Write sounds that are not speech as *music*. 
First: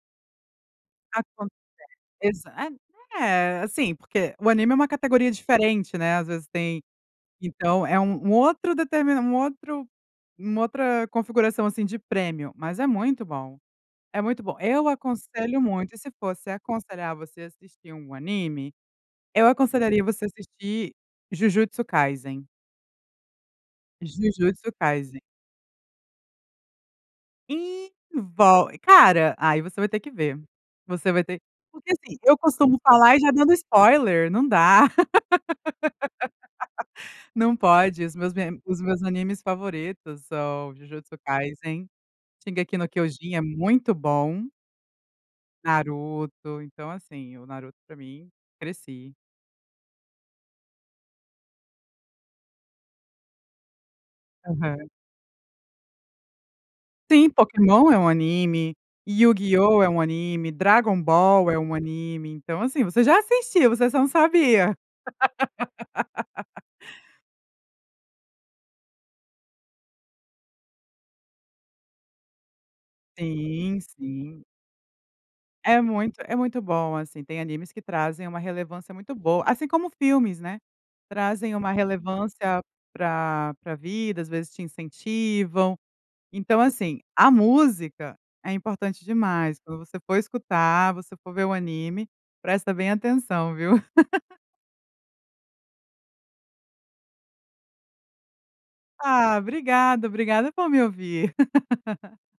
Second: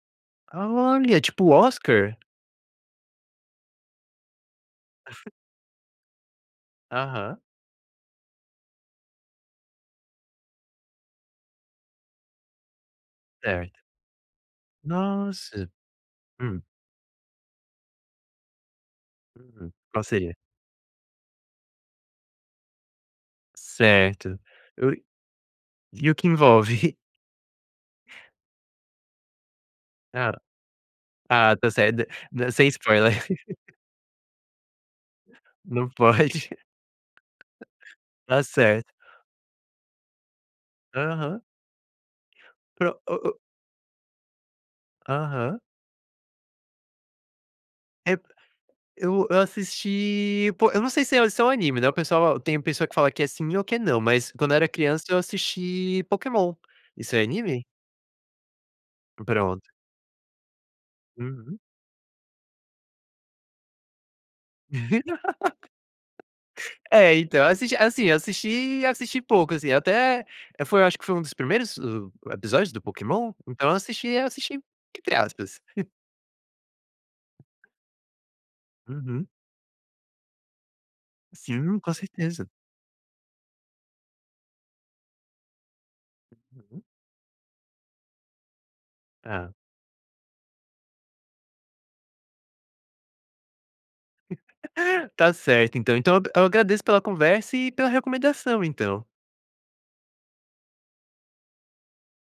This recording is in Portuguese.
Olha, *laughs* tipo Oscar. *unintelligible* É assim porque o anime é uma categoria *laughs* diferente, né, às vezes tem, Aham. então é um um outro deter um outro uma outra configuração assim de prêmio, mas é muito bom, Certo. é muito bom. Eu aconselho Nossa. muito e se fosse Hum. aconselhar você a assistir um anime, eu Uhum, aconselharia você a parceria. assistir Jujutsu Kaysen. Certo. Jujutsu Kaysen. E o que envolve? Envol cara, aí você vai ter que Hã, ver, você vai ter ah está porque certo, assim, eu sem costumo spoiler. falar e já dando *laughs* spoiler, não dá. Não pode. *laughs* *laughs* Não pode, os meus Está me os certo. meus animes favoritos são, Jujutsu Aham. kaisen, Shingeki no Pro o o. kyojin é muito bom. Aham. Naruto, então assim, o Naruto para É, mim, cresci. eu eu assisti, pô, eu não sei se se é um anime né, o pessoal, tem pessoa que fala que é sim, ou que não, mas quando era Aham. criança eu assisti Pokémon. Isso é Sim, anime? Pokemon é um anime, Pronto. YuGiOh é um anime, Dragon Ball é Uhum. um anime, então assim você já assistiu, você só não sabia. *laughs* *laughs* Então assim, assisti e assisti pouco assim, até foi acho que foi um dos primeiros episódios do Pokémon, então eu Sim, assisti eu sim. assisti entre aspas. É muito é muito bom assim, tem animes que trazem uma relevância muito Uhum. boa, assim como filmes, né, trazem uma Sim, com certeza. relevância para para vida, às vezes te incentivam. Então Uhum. assim, a música é importante Hã. demais, quando você for escutar, você for ver o anime, presta bem atenção viu. *laughs* *laughs* Está certo então, então eu eu agradeço pela conversa e pela recomendação, então. Ah, obrigada, obrigada por me ouvir. *laughs*